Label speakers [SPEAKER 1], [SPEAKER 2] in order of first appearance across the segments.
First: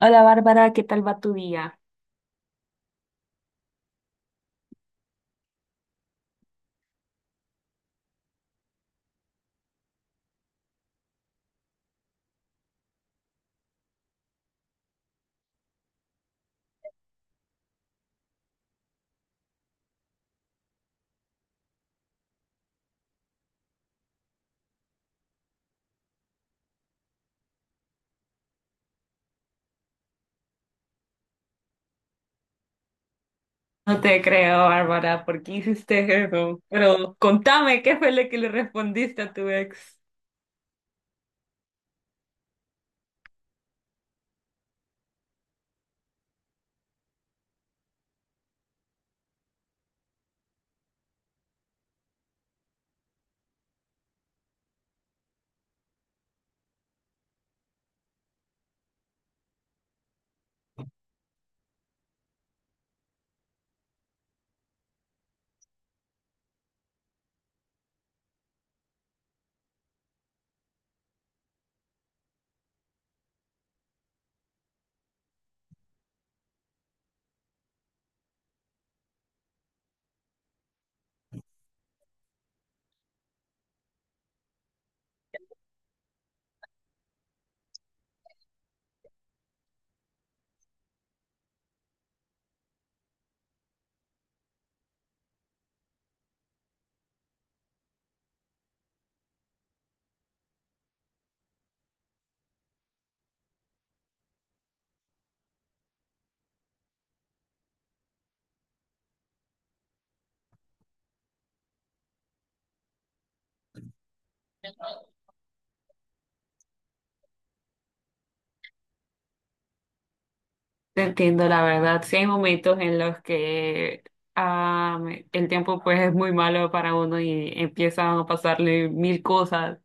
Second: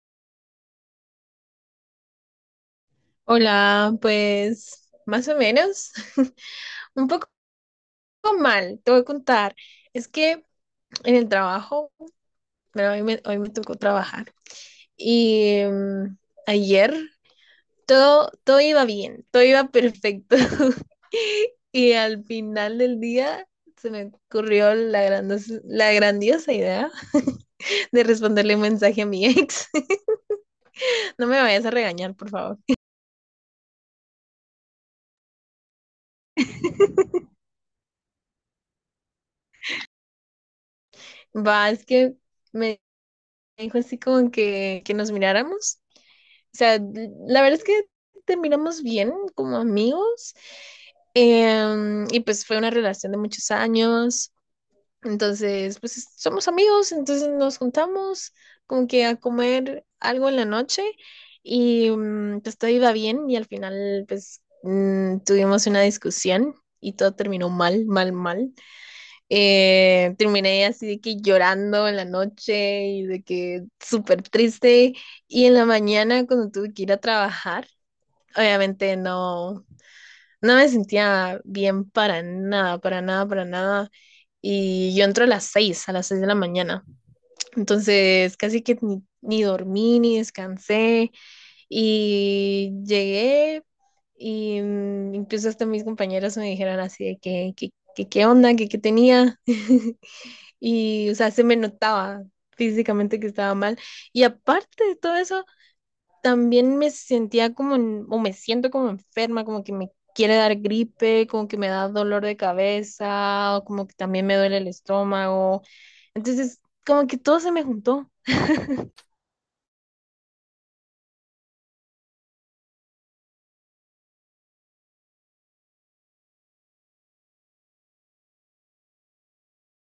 [SPEAKER 1] Hola Bárbara, ¿qué tal va tu día?
[SPEAKER 2] Hola, pues más o menos, un poco mal, te voy a contar. Es que en el trabajo, bueno, hoy me tocó trabajar y ayer todo iba bien, todo iba perfecto. Y al final del día se me ocurrió la grandiosa idea de responderle un mensaje a mi ex. No me vayas a regañar, por favor.
[SPEAKER 1] No te creo, Bárbara, ¿por qué hiciste eso? Pero contame, ¿qué fue lo que le respondiste a tu ex?
[SPEAKER 2] Va, es que me dijo así como que nos miráramos. O sea, la verdad es que terminamos bien como amigos. Y pues fue una relación de muchos años. Entonces, pues somos amigos, entonces nos juntamos como que a comer algo en la noche y pues todo iba bien y al final pues tuvimos una discusión y todo terminó mal, mal, mal. Terminé así de que llorando en la noche y de que súper triste. Y en la mañana cuando tuve que ir a trabajar, obviamente no me sentía bien para nada, para nada, para nada. Y yo entro a a las seis de la mañana. Entonces casi que ni dormí, ni descansé. Y llegué y incluso hasta mis compañeras me dijeron así de que qué onda, que qué tenía. Y, o sea, se me notaba físicamente que estaba mal. Y aparte de todo eso, también me sentía como, o me siento como enferma, como que me quiere dar gripe, como que me da dolor de cabeza, o como que también me duele el estómago. Entonces, como que todo se me juntó.
[SPEAKER 1] Te entiendo, la verdad. Sí hay momentos en los que el tiempo pues es muy malo para uno y empiezan a pasarle mil cosas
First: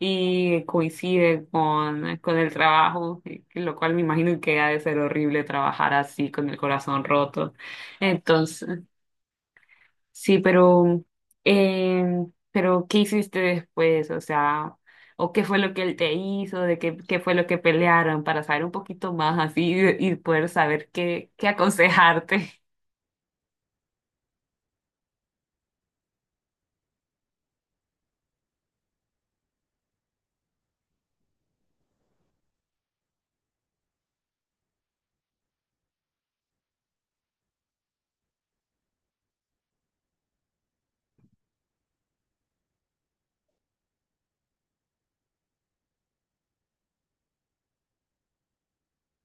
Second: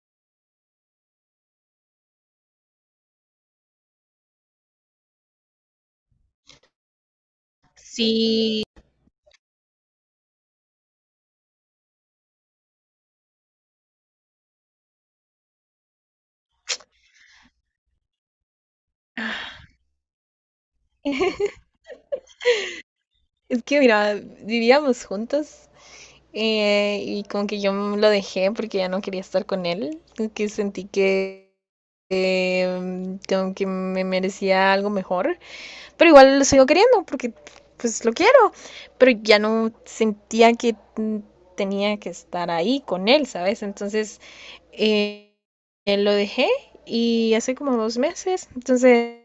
[SPEAKER 1] y coincide con el trabajo, lo cual me imagino que ha de ser horrible trabajar así con el corazón roto.
[SPEAKER 2] Sí,
[SPEAKER 1] Entonces. Sí, eh, pero ¿qué hiciste después? O sea, ¿o qué fue lo que él te hizo? ¿Qué fue lo que pelearon? Para saber un poquito más así y poder saber qué aconsejarte.
[SPEAKER 2] es que mira, vivíamos juntos y como que yo lo dejé porque ya no quería estar con él, como que sentí que como que me merecía algo mejor. Pero igual lo sigo queriendo porque pues lo quiero. Pero ya no sentía que tenía que estar ahí con él, ¿sabes? Entonces eh, lo dejé y hace como dos meses. Entonces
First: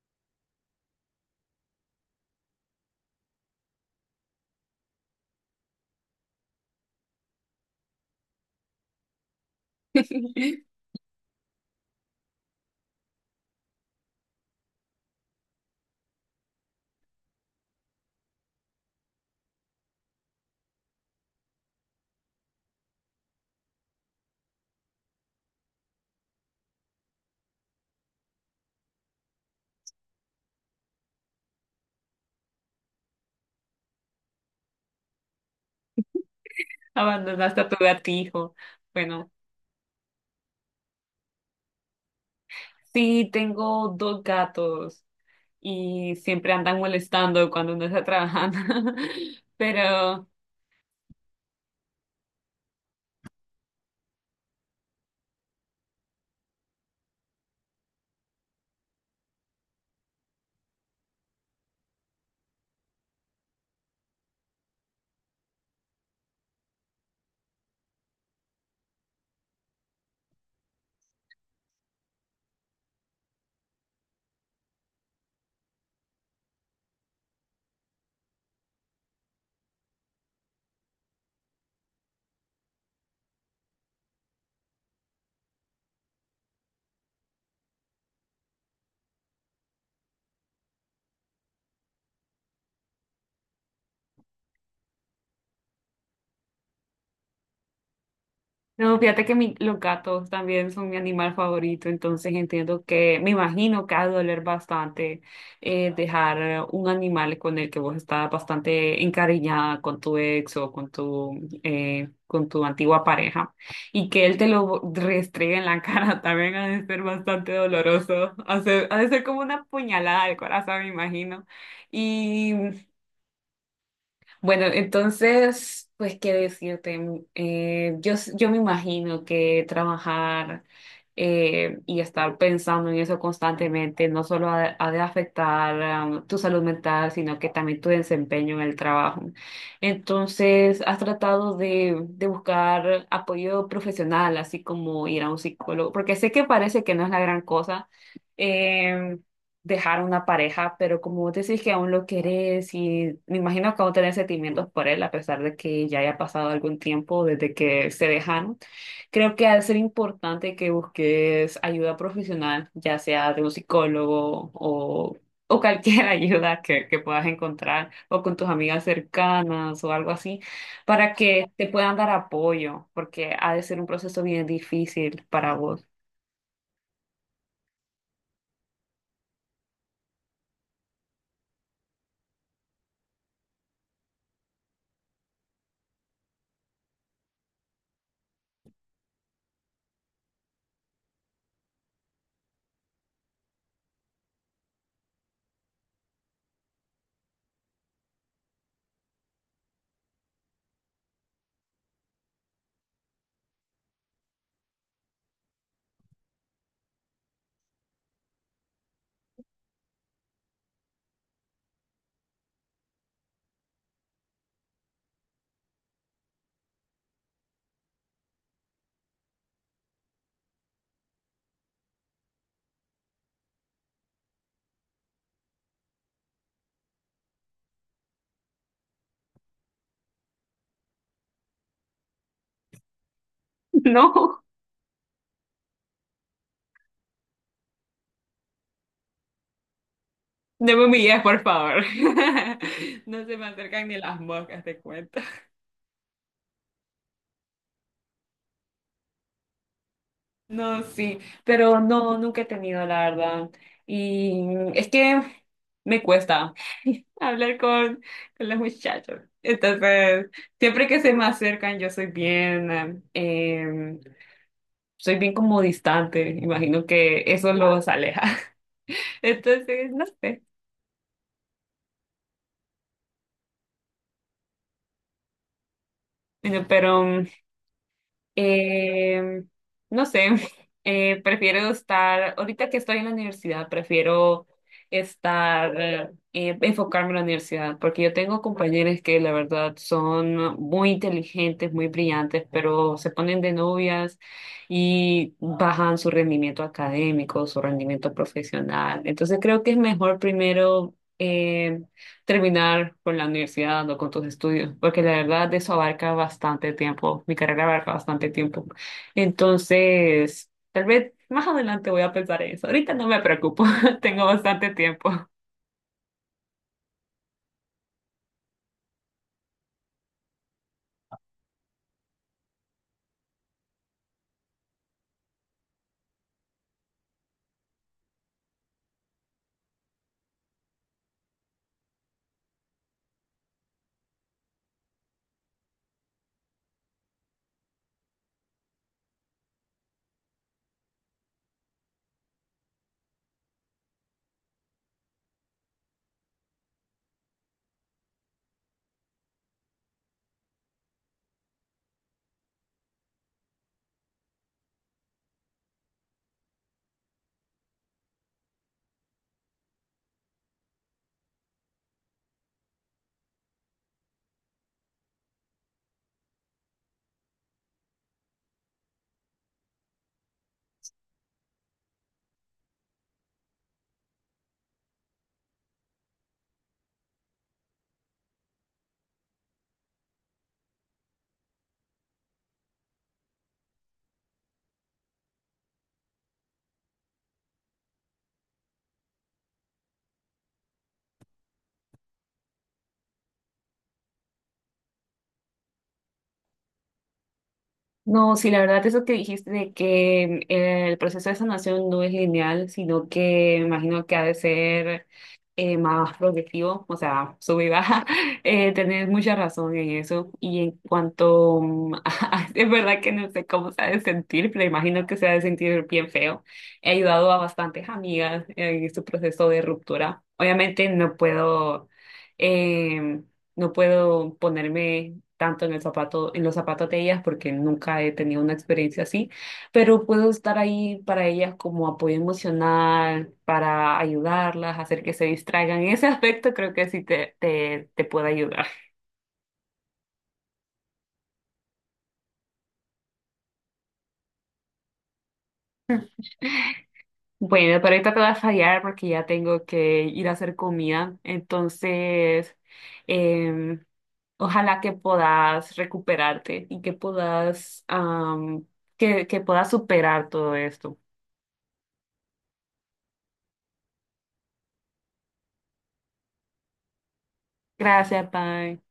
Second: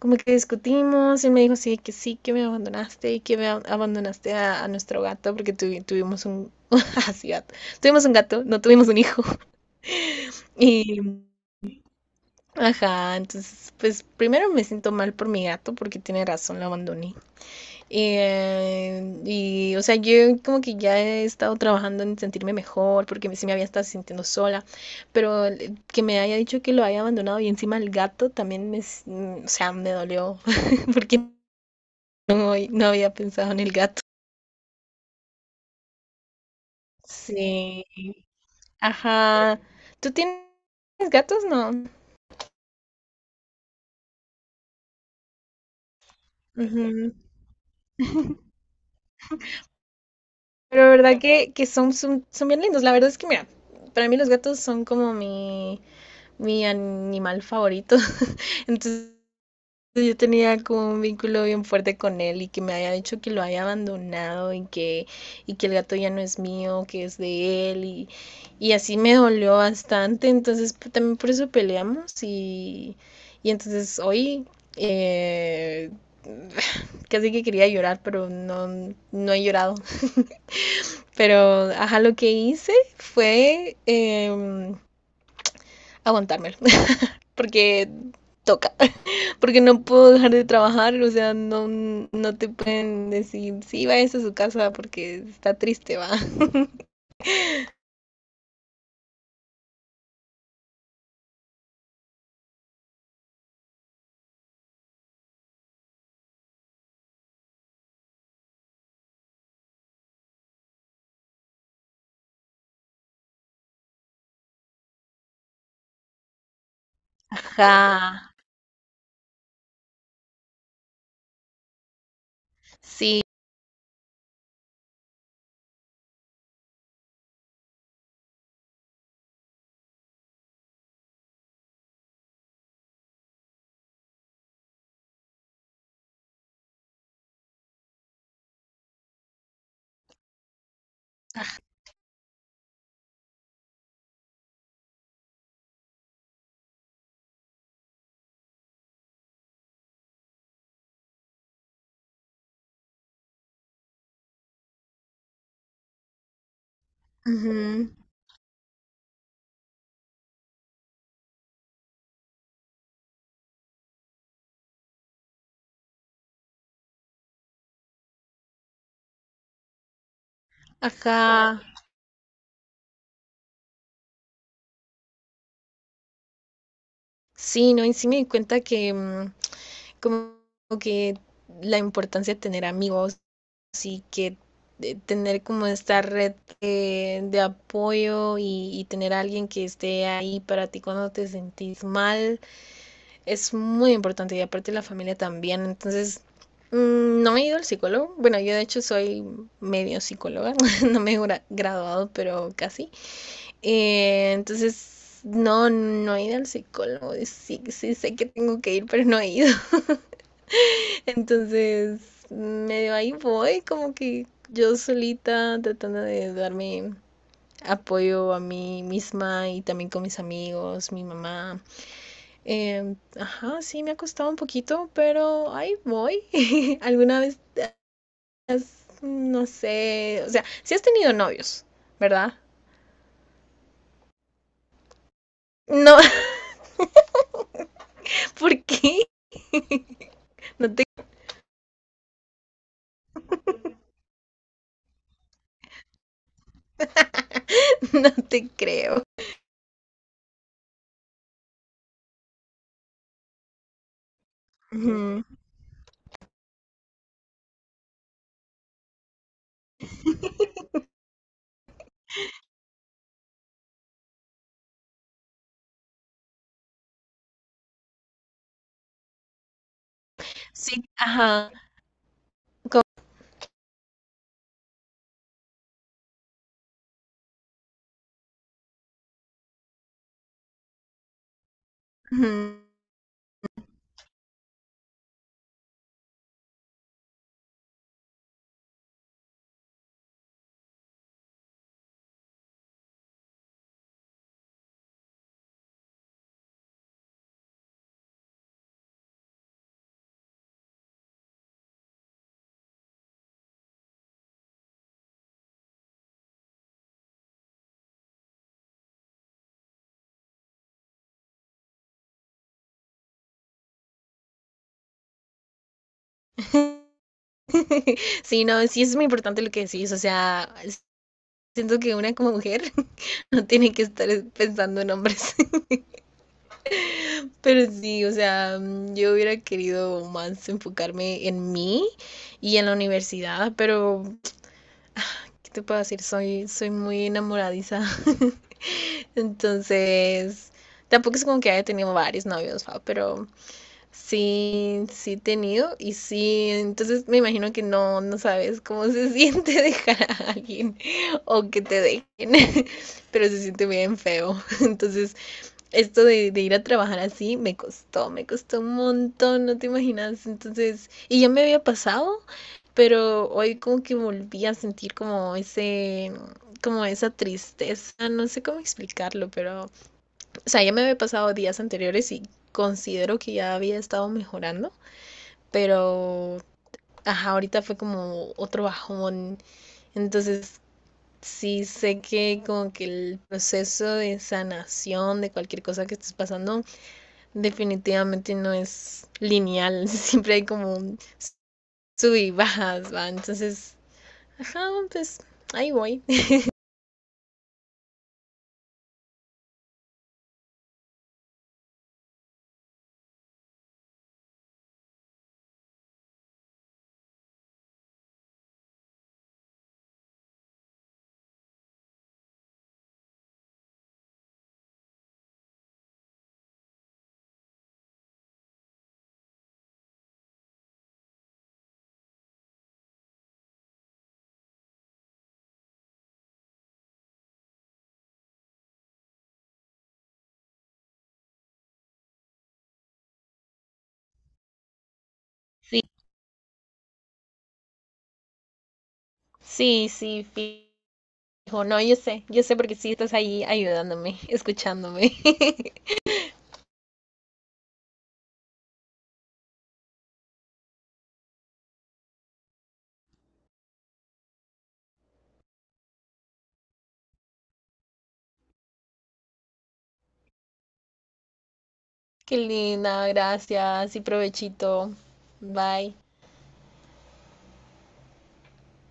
[SPEAKER 2] como que discutimos y él me dijo sí que me abandonaste y que me abandonaste a nuestro gato porque tuvimos un así gato, tuvimos un gato, no tuvimos un hijo. Y ajá, entonces pues primero me siento mal por mi gato porque tiene razón, lo abandoné. Y, o sea, yo como que ya he estado trabajando en sentirme mejor, porque sí me había estado sintiendo sola, pero que me haya dicho que lo haya abandonado y encima el gato también o sea, me dolió, porque no había pensado en el gato.
[SPEAKER 1] Abandonaste a tu
[SPEAKER 2] Sí,
[SPEAKER 1] gatijo. Bueno,
[SPEAKER 2] ajá. ¿Tú tienes gatos? No.
[SPEAKER 1] sí, tengo dos gatos y siempre andan
[SPEAKER 2] Ujú.
[SPEAKER 1] molestando cuando uno está trabajando. Pero
[SPEAKER 2] Pero verdad que son bien lindos. La verdad es que, mira, para mí los gatos son como mi animal favorito. Entonces, pues, yo tenía como un vínculo bien fuerte con él y que me haya dicho que lo haya abandonado y que el gato ya no es mío, que es de él, y así me dolió bastante, entonces pues, también por eso peleamos, y entonces hoy eh, casi que quería llorar, pero no he llorado. Pero ajá, lo que hice fue aguantármelo. Porque toca, porque no puedo dejar de trabajar, o sea, no te pueden decir, sí, vayas a su casa porque está triste, va.
[SPEAKER 1] no, fíjate que los gatos también son mi animal favorito, entonces entiendo que, me imagino que ha de doler bastante, dejar un animal con el que vos estás bastante encariñada con tu ex o con tu antigua pareja y que él te lo restregue en la cara, también ha de ser bastante
[SPEAKER 2] Ajá,
[SPEAKER 1] doloroso, ha de ser como una puñalada al corazón, me imagino.
[SPEAKER 2] sí,
[SPEAKER 1] Bueno, entonces, pues, ¿qué decirte? Yo me imagino que trabajar, y estar pensando en eso constantemente no solo ha de afectar, am, tu salud mental, sino que también tu desempeño en el trabajo. Entonces, ¿has tratado de buscar apoyo profesional, así como ir a un psicólogo? Porque sé que parece que no es la gran cosa. em, Dejar a una pareja, pero como vos decís que aún lo querés y me imagino que aún tenés sentimientos por él, a pesar de que ya haya pasado algún tiempo desde
[SPEAKER 2] ujú,
[SPEAKER 1] que se dejaron, creo que ha de ser importante que busques ayuda profesional, ya sea de un psicólogo o cualquier ayuda que puedas encontrar, o con tus amigas cercanas o algo así, para que
[SPEAKER 2] ajá,
[SPEAKER 1] te puedan dar apoyo, porque ha de ser un proceso bien difícil para vos.
[SPEAKER 2] sí, no, y sí me di cuenta que como que la importancia de tener amigos y que de tener como esta red de apoyo y tener a alguien que esté ahí para ti cuando te sentís mal es muy importante, y aparte la familia también. Entonces, no he ido al psicólogo. Bueno, yo de hecho soy medio psicóloga, no me he graduado, pero casi. Entonces no, no he ido al psicólogo. Sí, sí, sé que tengo que ir, pero no he ido. Entonces, medio ahí voy, como que yo solita tratando de darme apoyo a mí misma y también con mis amigos, mi mamá. Ajá, sí, me ha costado un poquito, pero ahí voy. ¿Alguna vez no sé, o sea, sí has tenido novios, ¿verdad?
[SPEAKER 1] No.
[SPEAKER 2] No, ¿por qué? No
[SPEAKER 1] No
[SPEAKER 2] te,
[SPEAKER 1] me humilles, por favor. No se me acercan ni las moscas, te cuento.
[SPEAKER 2] no te creo.
[SPEAKER 1] No, sí, pero no, nunca he tenido, la verdad. Y es que
[SPEAKER 2] Ujú.
[SPEAKER 1] me cuesta hablar con los muchachos. Entonces, siempre que se me acercan, yo soy bien como distante. Imagino que eso los aleja. Entonces, no sé.
[SPEAKER 2] Sí, ajá.
[SPEAKER 1] Bueno, pero Eh, no sé, prefiero
[SPEAKER 2] Ujú.
[SPEAKER 1] estar, ahorita que estoy en la universidad, prefiero estar, enfocarme en la universidad, porque yo tengo compañeros que la verdad son muy inteligentes, muy brillantes, pero se ponen de novias y bajan su rendimiento académico, su rendimiento profesional. Entonces creo que es mejor primero… terminar con la universidad o con tus estudios, porque la verdad eso abarca bastante tiempo, mi carrera abarca bastante tiempo. Entonces, tal vez más adelante voy a pensar en eso. Ahorita no me preocupo, tengo bastante tiempo.
[SPEAKER 2] Sí, no, sí es muy importante lo que decís, o sea, siento que una como mujer no tiene que estar pensando en hombres. Pero sí, o sea, yo hubiera querido más enfocarme en mí y en la universidad, pero ¿qué te puedo decir? Soy muy enamoradiza. Entonces, tampoco es como que haya tenido varios novios, ¿va? Pero sí, sí he tenido, y sí, entonces me imagino que no sabes cómo se siente dejar a alguien o que te dejen, pero se siente bien feo. Entonces, esto ir a trabajar así me costó un montón, no te imaginas. Entonces, y ya me había pasado, pero hoy como que volví a sentir como ese, como esa tristeza, no sé cómo explicarlo, pero, o sea, ya me había pasado días anteriores y considero que ya había estado mejorando, pero, ajá, ahorita fue como otro bajón. Entonces, sí sé que como que el proceso de sanación de cualquier cosa que estés pasando definitivamente no es lineal, siempre hay como un sub y bajas, ¿va? Entonces, ajá, pues ahí voy.
[SPEAKER 1] No, sí, la verdad, eso que dijiste de que, el proceso de sanación no es lineal, sino que imagino que ha de ser, más progresivo, o sea, sube y baja. Tenés mucha razón en eso. Y en cuanto, mm, es verdad que no sé cómo se ha de sentir, pero imagino que se ha de sentir bien feo. He ayudado a bastantes amigas en su proceso de ruptura. Obviamente no puedo. em, no puedo ponerme tanto en el zapato, en los zapatos de ellas porque nunca he tenido una experiencia así, pero puedo estar ahí para ellas como apoyo emocional, para ayudarlas, hacer que se
[SPEAKER 2] Sí,
[SPEAKER 1] distraigan. En ese aspecto creo que sí te puede ayudar.
[SPEAKER 2] sí, sí, fijo. No, yo sé porque sí estás ahí ayudándome, escuchándome.
[SPEAKER 1] Bueno, pero ahorita te voy a fallar porque ya tengo que ir a hacer comida, entonces, em, ojalá que puedas recuperarte y que puedas, am, que puedas superar todo esto.
[SPEAKER 2] Qué linda, gracias y provechito. Bye.
[SPEAKER 1] Gracias, bye.